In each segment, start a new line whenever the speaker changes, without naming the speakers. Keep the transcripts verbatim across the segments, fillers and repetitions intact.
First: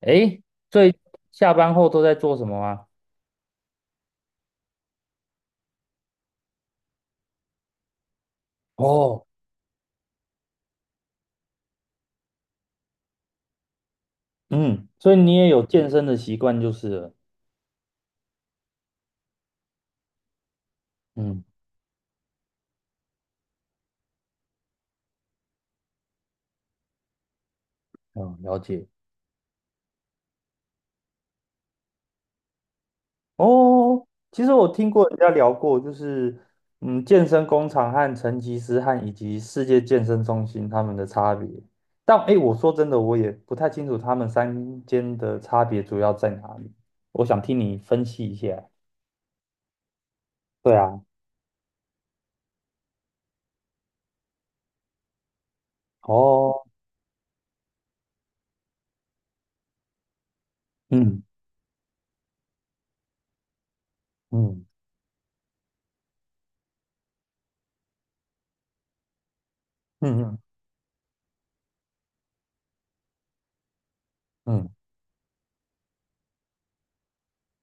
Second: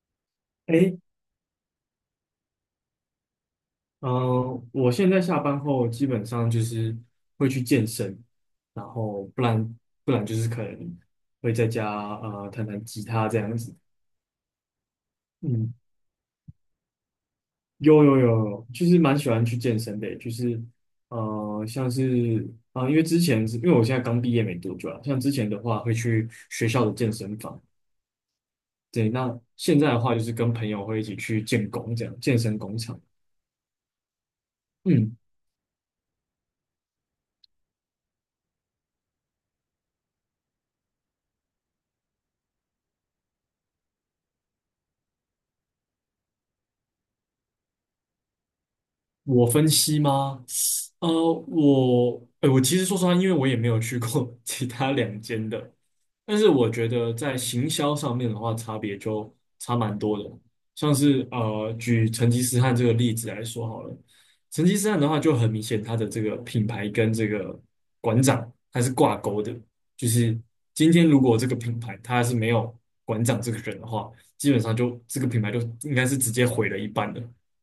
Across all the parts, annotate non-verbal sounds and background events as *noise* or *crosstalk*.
诶，最
诶，
下班后都在做什么啊？
嗯、我现在下班后基本上就是会去健身，然后
哦，
不然不然就是可能会在家呃弹弹吉他这样子。
嗯，所以你也有
嗯，
健身的习惯就是了。
有有有有，就是蛮喜欢去健身的，就是
嗯，
呃像是啊、呃因为之前是因为我现在刚毕业没多久啊，像之前的话会去学校的健身房，
哦，了解。
对，那现在的话就是跟朋友会一起去建工这样，健身工厂。
哦，其实我听过
嗯，
人家聊过，就是嗯，健身工厂和成吉思汗以及世界健身中心他们的差别。但诶，我说真的，我也不太清楚他们三间的差别主要在哪里。我想听你分析一下。
我分析吗？
对啊，
呃，我，呃，我其实说实话，因为我也没有去过 *laughs* 其他两间的，但是
哦，
我觉得在行销上面的话，差别就差蛮多的。像
嗯
是呃，举成吉思汗这个例子来说好了，成
嗯
吉思汗的话就很明显，他的这个品牌跟这个馆长他是挂钩的，就
嗯嗯
是今天如果这个品牌它是没有馆长这个人的话，基本
嗯，
上就这个品牌就应该是直接毁了一半的。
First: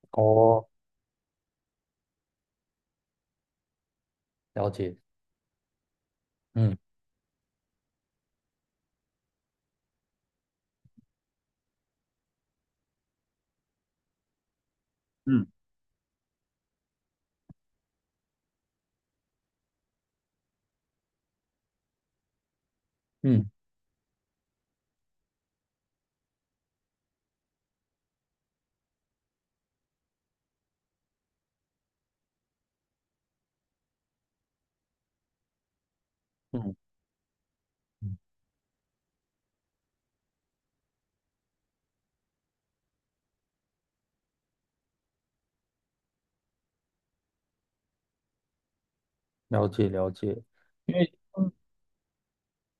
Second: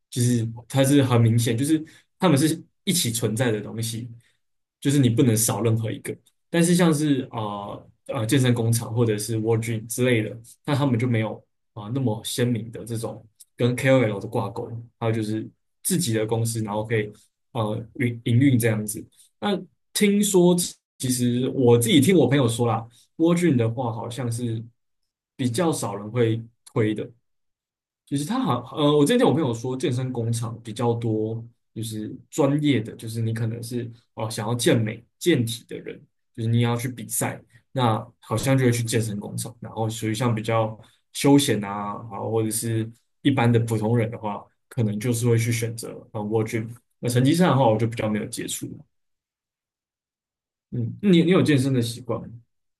就是
哦，
它是很明显，就是它们是一起存在的东西，
了
就
解。
是你不能少任何一个。但是
嗯。
像是啊啊呃呃健身工厂或者是 w o r d r e a m 之类的，那他们就没有啊、那么鲜明的这种跟 K O L 的挂钩，还有就
嗯
是自己的公司，然后可以呃营营运这样子。那听说其实我自己听我朋友说啦 w o r d r
嗯
e a m 的话好像是比较少人会推的。就是他好，呃，我之前听我朋友说，健身工厂比较多，就是专业的，就是你可能是哦想要健美、健体的人，就是你
嗯，
要去比赛，那
嗯
好像就会去健身工厂。然后属于像比较休闲啊，然后或者是一般的普通人的话，可能就是会去选择啊 w o r 那成绩上的话，我就比较没有接触。
了解了解，因
嗯，
为
你你有健身的习惯吗？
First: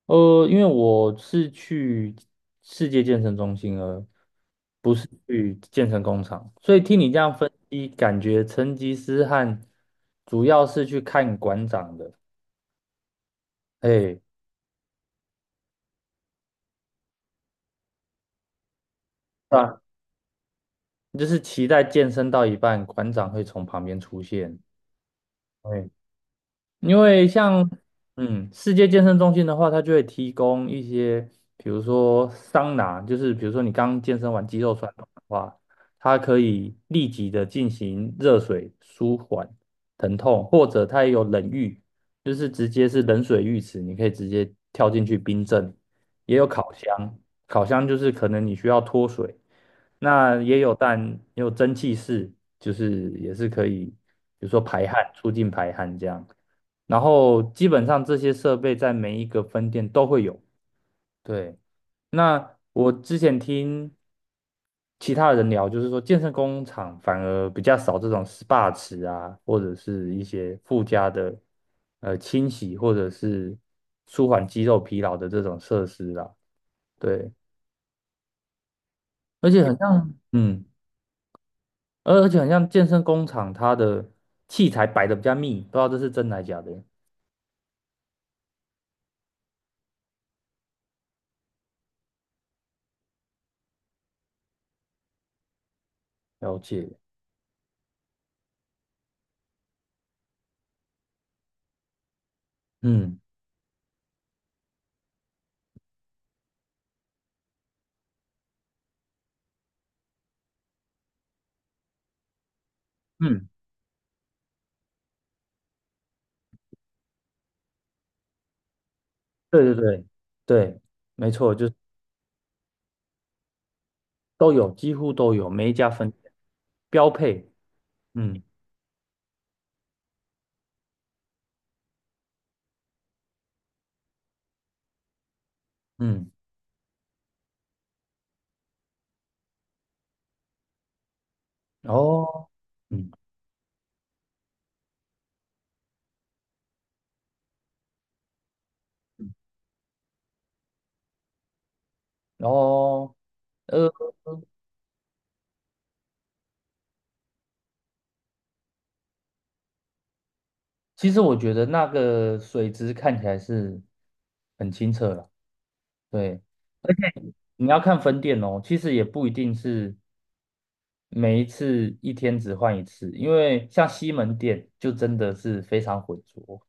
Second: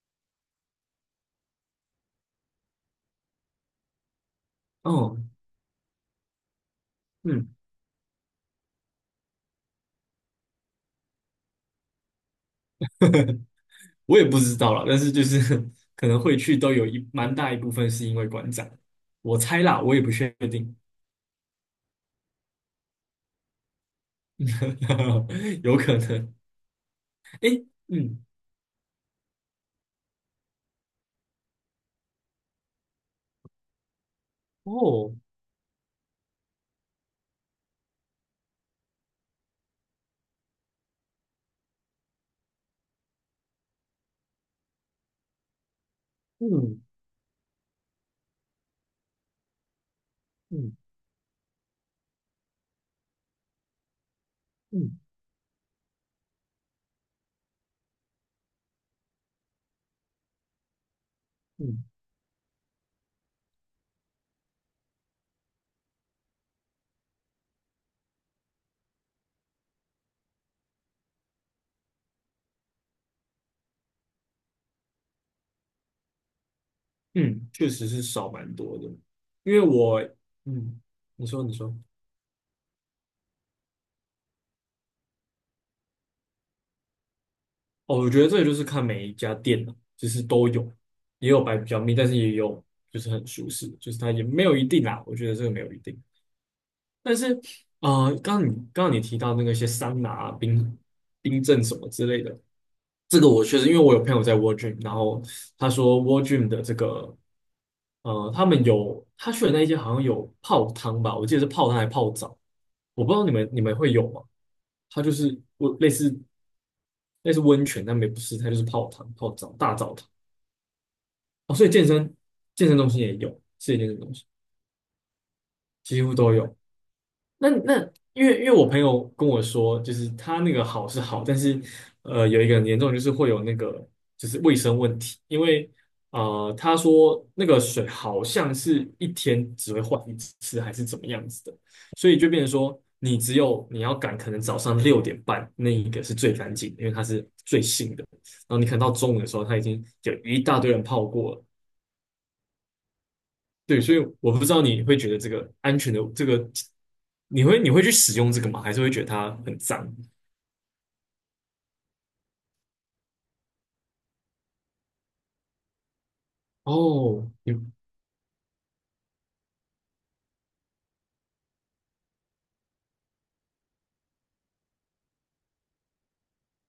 呃，因为我是去世界健身中心而不是
哦，
去健身工厂，所以听你这样分
嗯。
析，感觉成吉思汗主要是去看馆长的，
我
哎，
也不知道啦，但是就是 *laughs* 可能会去都有一蛮大一部分是因为馆长，我猜
啊，
啦，我也不确定，
就是期待健身到一半，馆长会从旁边出现，
*laughs* 有
哎，
可能。
因为
诶，
像
嗯，
嗯，世界健身中心的话，它就会提供一些，比如说桑拿，就是比如说你刚健身完肌肉酸痛
哦，
的话，它可以立即的进行热水舒缓疼痛，或者它也有冷浴，就是直接是冷水浴池，你可以直接跳进去冰镇，也有烤
嗯
箱，烤箱就是可能你需要脱水，那也有
嗯
但也有蒸汽室，就是也是可以，比如说排
嗯
汗，促进排汗这样。然后基本上这些设备在每一个分店都会有。对，
嗯
那我之前听其他人聊，就是说健身工厂反而比较少这种 S P A 池啊，或者是一些附加的呃清洗或者是舒缓肌肉疲劳的这种设施啦。对，
嗯，确实是少蛮多的，
而
因为
且很
我，
像，嗯，
嗯，你说你说，
而而且很像健身工厂，它的器材摆的比较密，不知道这是真的还假的。
哦，我觉得这个就是看每一家店了，就是都有，也有摆比较密，但是也有就是很舒适，就是它也没有一定啦，我觉得这个没有一定。
了解，
但是，呃，刚刚你刚刚你提到那个一些桑拿啊冰冰镇什么之类的，
嗯
这个我确实因为我有朋友在 War Gym，然后他说 War Gym 的这个，呃，他们有他去的那一些好像有泡汤吧，我记得是泡汤还泡澡，我不知道你
嗯。
们你们会有吗？它就是我类似类似温泉，但没不是，它就是泡汤、泡澡、
对
大
对
澡
对
堂。
对，没错，
哦，所
就
以
是
健身健身中心也有，是一健身中心
都有，几乎都有，每一家
几
分
乎
店
都有。
标配。
那那因为
嗯
因为我朋友跟我说，就是他那个好是好，但是呃有一个很严重的就是会有那个就是卫生问题，因为
嗯，
呃他说那个水好像是一天只会换一次还是怎么样子的，所以就变
哦，
成说
嗯
你只有你要赶可能早上六点半那一个是最干净的因为它是最新的，然后你可能到中午的时候它已经有一大堆人泡过了，
哦，
对，
呃，
所以我不知道你会觉得这个安全的这个，你会你会去使用这个吗？还是会觉得它很脏？
其实我觉得那个水质看起来是很清澈了。对，
哦，你
你要看分店哦，其实也不一定是每一次一天只换一次，因为像西门店就真的是非常浑浊。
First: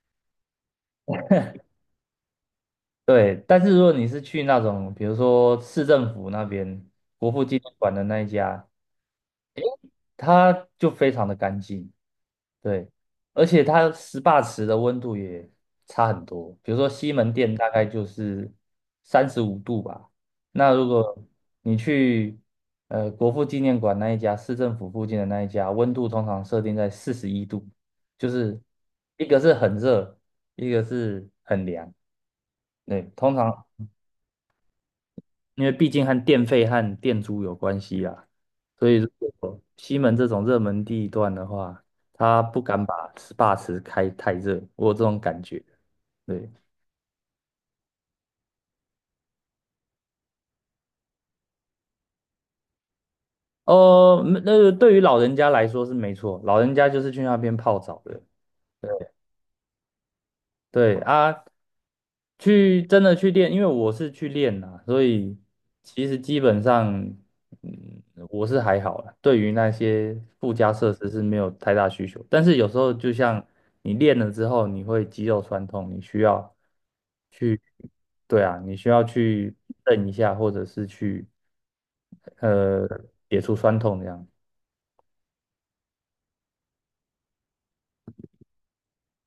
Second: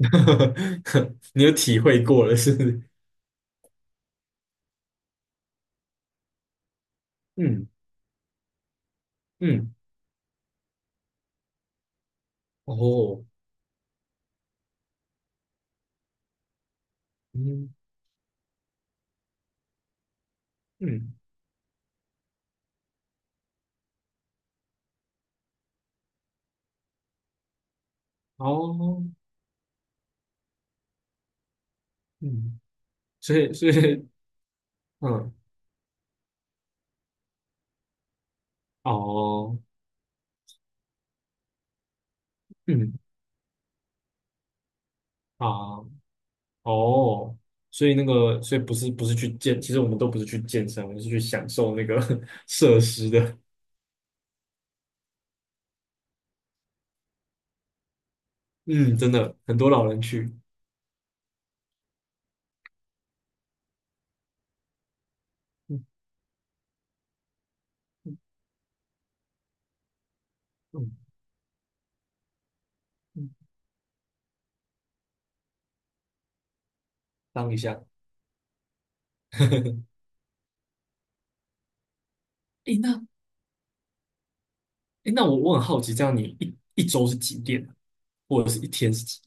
*laughs* 你有体会过了，是不是？
对，但是如果你是去那种，比如说市政府那边国
*laughs*
父纪
嗯
念馆的那一家，
嗯，
它就非常的干净，对，
哦，
而且它 S P A 池的温度也差很多。比如说西门店大
嗯
概就是三十五度吧，那如
嗯，
果你去呃国父纪念馆那一家，市政府附近的那一家，温度通常设定在四十一度，就是
哦，
一个是很热，一个是很凉，
嗯，
对，通
所以
常
所以嗯，
因为毕竟和电费和电租有关系啊，所以如
哦，
果西门这种热门地段的话，他不敢
嗯
把 S P A 池开太热，我有这种感觉。
啊，
对，
哦，所以那个所以不是不是去健，其实我们都不是去健身，我们是去享受那个 *laughs* 设施的。
哦，那、那对于老人家来说是没错，老人家就是去那边泡澡的。
嗯，真的很多老人去。
对啊，去真的去练，因为我是去练啦，所以
嗯
其实基本上，嗯，我是还好啦，对于那些附加设
嗯
施是没有太大需求。但是有时候就
嗯。
像你练了之后，你会肌肉酸痛，你需要
当一
去，
下。
对啊，你需要去
*laughs*
蹬一下，或者是去
诶，
呃
那
解除酸痛这样。
诶，那我我很好奇，这样你一一周是几点，或者是一天是几？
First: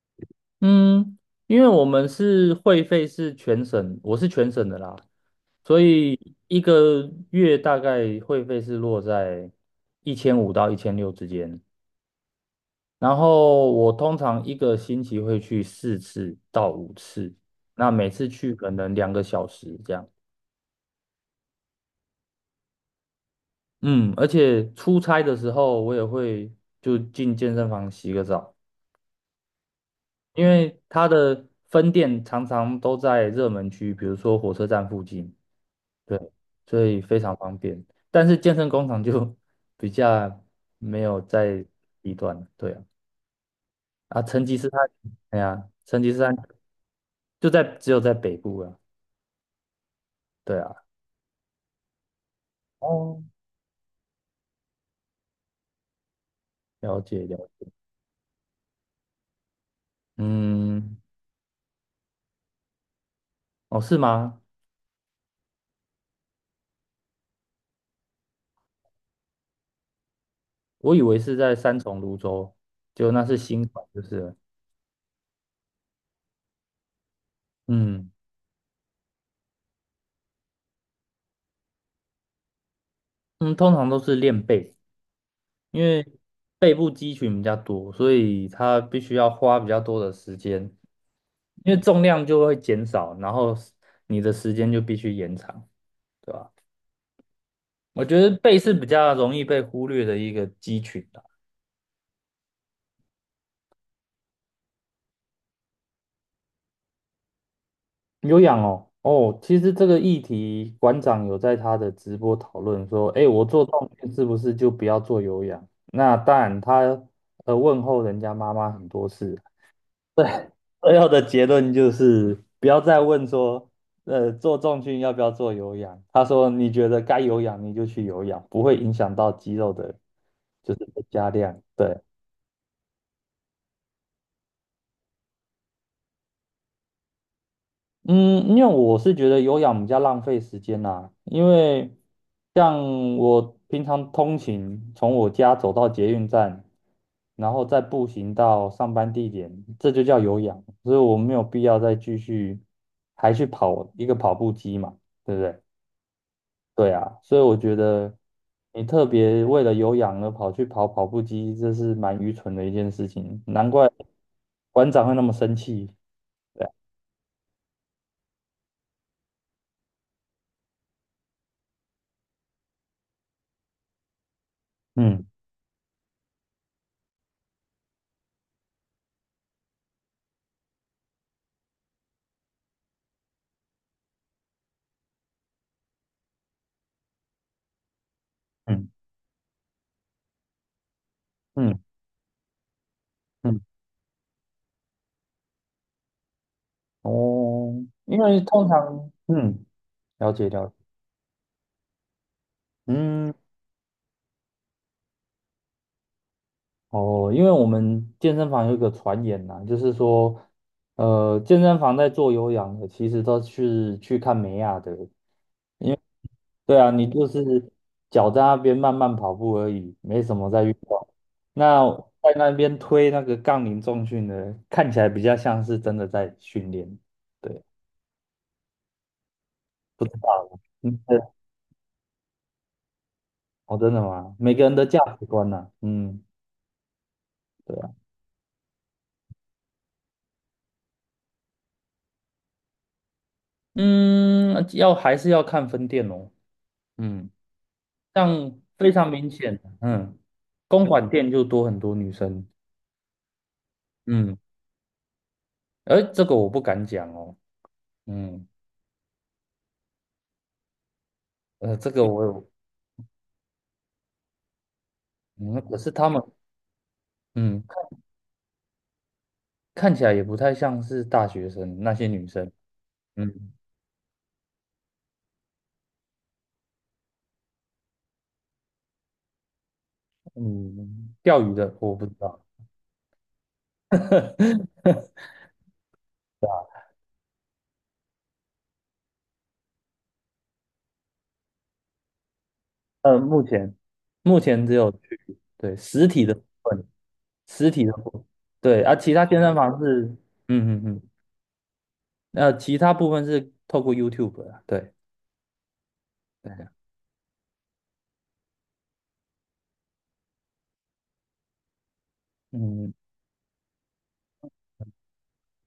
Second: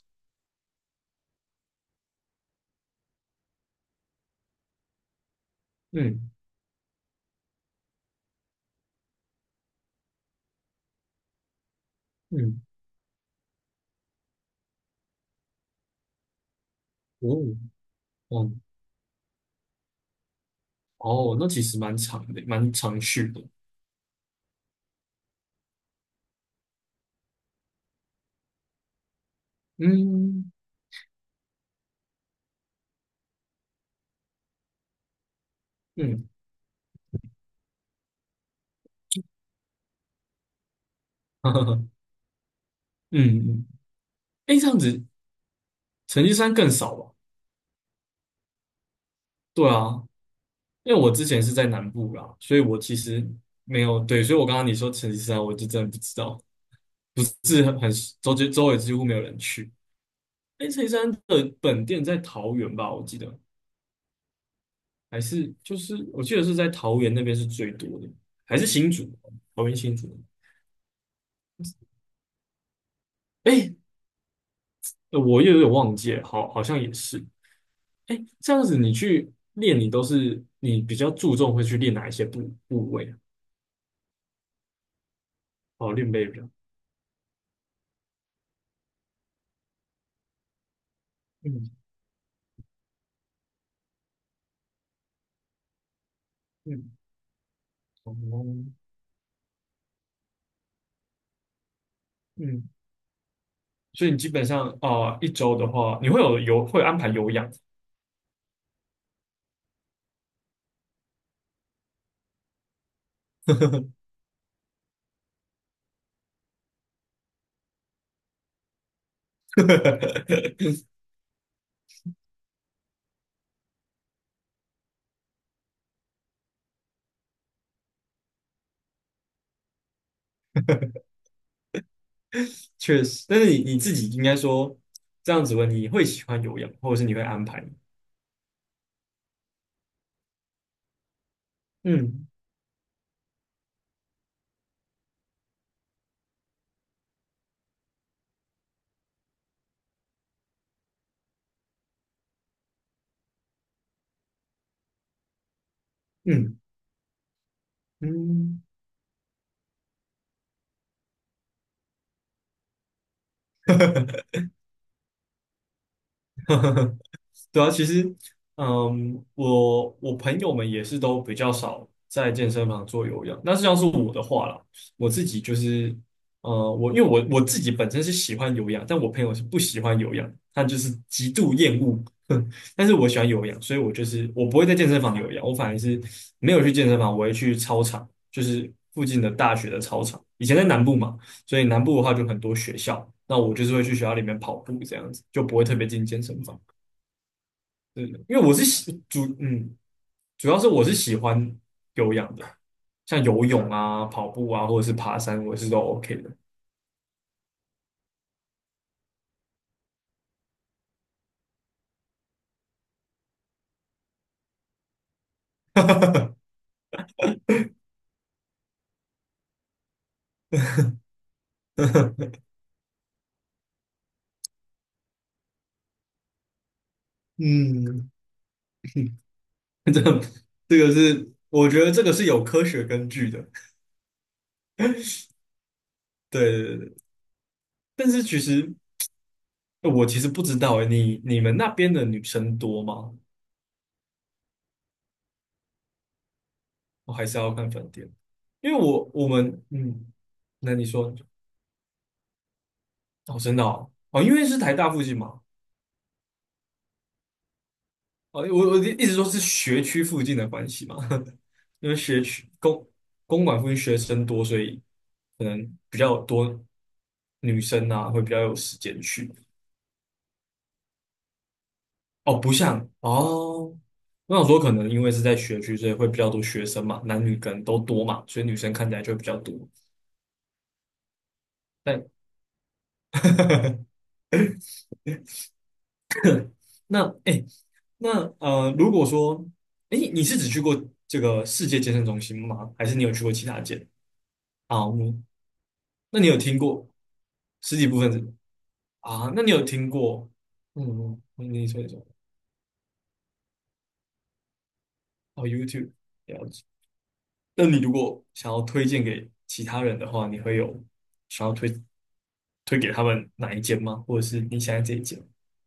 嗯，因为我们是会费是全省，我是全省的啦，所
嗯
以一个月大概会费是落在一千五到一千六之间。
嗯，
然后我通常一个星期会去四次到五
哦
次，那每次
哦
去可能两个小时这样。
哦，那其实蛮长的，蛮长续的。
嗯，而且出差的时候我也会就进健身房洗个澡，因
嗯
为它的分店常常都在热门区，比如说火车站附近。对，
嗯
所以非常方便。但是健身工厂就 *laughs* 比较没有
*laughs*
在
嗯
低端了，对啊，
嗯，
啊，成吉
诶，这
思
样
汗，
子
哎呀，成吉思
成绩
汗
山更少吧？
就在只有在北部啊，
对啊，
对啊，
因为我之前是在南部啦，所以我其
哦，
实没有对，所以我刚刚你说成绩山，我就真的不知道，
了解
不
了
是
解，
很很周周周围几乎没有人去。诶，成绩
嗯，
山的本店在桃园吧？我记得。
哦，是吗？
还是就是我记得是在桃园那边是最多的，还是新竹？桃园新竹？
我以为是在三重、泸州，就那是新
哎，
款，就是了
呃我又有点忘记了，好，好像也是。
嗯
哎，这样子你去练，你都是你比较注重会去练哪一些部部位啊？
嗯，通常都是练背。因
哦，
为
练背比较，
背部肌群比较多，所以它必须要花比较多的时间，
嗯
因为重量就会减少，然后你的时间就必须延长，对吧？
嗯，
我
哦
觉得背是比较容易被忽略的一个肌群的。
嗯，所以你基本上啊、呃一周的话，你会有有会安排有氧，
有氧哦，哦，其实这个议题馆长有在他的直播讨论说，哎，我做重训是不是就不要做有氧？那当然他呃问候人家妈妈很多次，*laughs*
*laughs*
最后的结论就是不要再问说，呃，做重训要不要做有氧？他说你觉得该有氧你就去有氧，不会影响到肌肉的，就是的加量。对，
确实。但是你你自己应该说这样子问，你会喜欢有氧，或者是你会安排？
嗯，因为我是觉得有氧比较浪费时间啦，因为
嗯
像我平常通勤，从我家走到捷运站，然后再步行到上班地点，这就叫有氧，所以我没有必要再继续还去跑一个跑步机嘛，对不对？
嗯
对啊，所以我觉得
嗯。
你特别为了有氧而跑去跑跑步机，这是蛮愚蠢的一件事情，难怪馆长会那么生气。对啊
对啊，其实，嗯，我我朋友们也是都比较少在健身房做有氧。那是像是我的话啦，我自
嗯
己就是，呃，我因为我我自己本身是喜欢有氧，但我朋友是不喜欢有氧，他就是极度厌恶。*laughs* 但是我喜欢有氧，所以我就是我不会在健身房有氧，我反而是没有去健身房，我会去操场，就是
嗯
附近的大学的操场。以前在南部嘛，所以
嗯
南部的话就很多学校，那我
嗯，
就是会去学校里面跑步这样子，就不会特别进健身房。
哦，
对，
因
因为
为
我是
通
喜
常，
主
嗯，
嗯，
了解
主要
了
是
解，
我是喜欢有氧的，像
嗯，
游泳啊、跑步啊，或者是爬山，我是都 OK 的。
哦，因为我们健身房有一个传言呐、就是说，呃，健身房在做有氧的，其实都是去看美亚的。因为。
*laughs*
对啊，你就是脚在那边慢慢跑步而已，没什么在运动。那在那边推那个杠铃重训的，看起来比较像是真的在训练。对，
嗯，*laughs*
不知
这
道啊，
这个
嗯，对
是我觉得这个是有科学根据的。
哦，真的吗？每个人的价值观呐、嗯，
对对对对
对啊，
但是其实我其实不知道诶，你你们那边的女生多吗？
嗯，要还是要看分店哦，
我还
嗯，
是要看饭店，
像
因为
非
我
常
我
明显，
们嗯，
嗯，
那你
公馆
说
店就多很多女生，
哦，真的哦，哦，因
嗯，
为是台大附近嘛，
而这个我不敢讲哦，
哦，
嗯，
我我的意思说是学区附近的关系嘛，
呃，
*laughs*
这
因为
个
学
我有，
区公公馆附近学生多，所以可能
嗯，可是
比
他
较
们。
多女
嗯。
生啊，会比较有时间去。
看起来也不太像是大学生那些女
哦，
生。
不像
嗯
哦，我想说可能因为是在学区，所以会比较多学生嘛，男女可能都多嘛，所以女生看起来就会比较多。
嗯，钓鱼的我不
但
知道。
*laughs*
*laughs*
那哎、诶那呃，如果说哎、诶你是只去过这个世界健身中心吗？还是你有
呃，
去过
目
其他
前
间？
目前只
啊，
有
嗯
去对实
那
体
你
的
有
部
听
分，
过？
实
十
体
几
的
部
部
分是
分对啊，其他
啊，
健
那你
身
有
房
听
是
过？
嗯嗯嗯，
嗯，你说一说
呃，其他部分是透过 YouTube 啊，对
哦，YouTube 了
对
解。
啊，
那你如果想要推荐给其他人的话，你会有想要推推给
嗯，
他们哪一间吗？或者是你想要这一间？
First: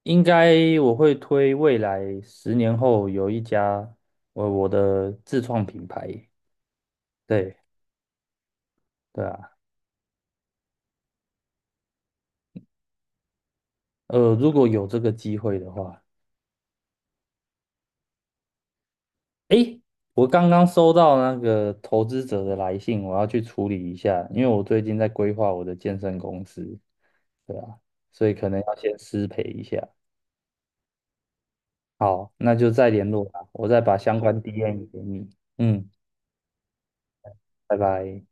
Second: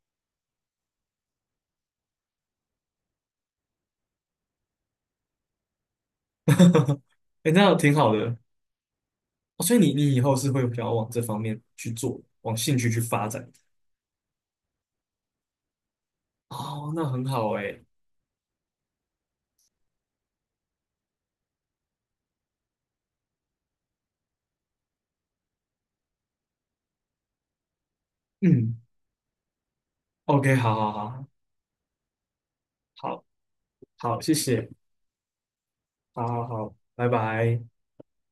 应该我会推未来十年后有一家我我的自创品牌，
哎，
对
那挺好的
对啊，
哦。所以你你以后是会想要往这方面去做，往兴趣去发展。
呃，如果有这个机会的话。
哦，那很好哎。
诶，我刚刚收到那个投资者的来信，我要去处理一下，因为我最近在规划我的健身公司，对啊，所以可能要
嗯
先失陪一下。
，OK，好好
好，那就再联络
好
吧，我再把
好
相
好，谢
关
谢，
D M 给你。嗯，
好好好，拜拜。
拜拜。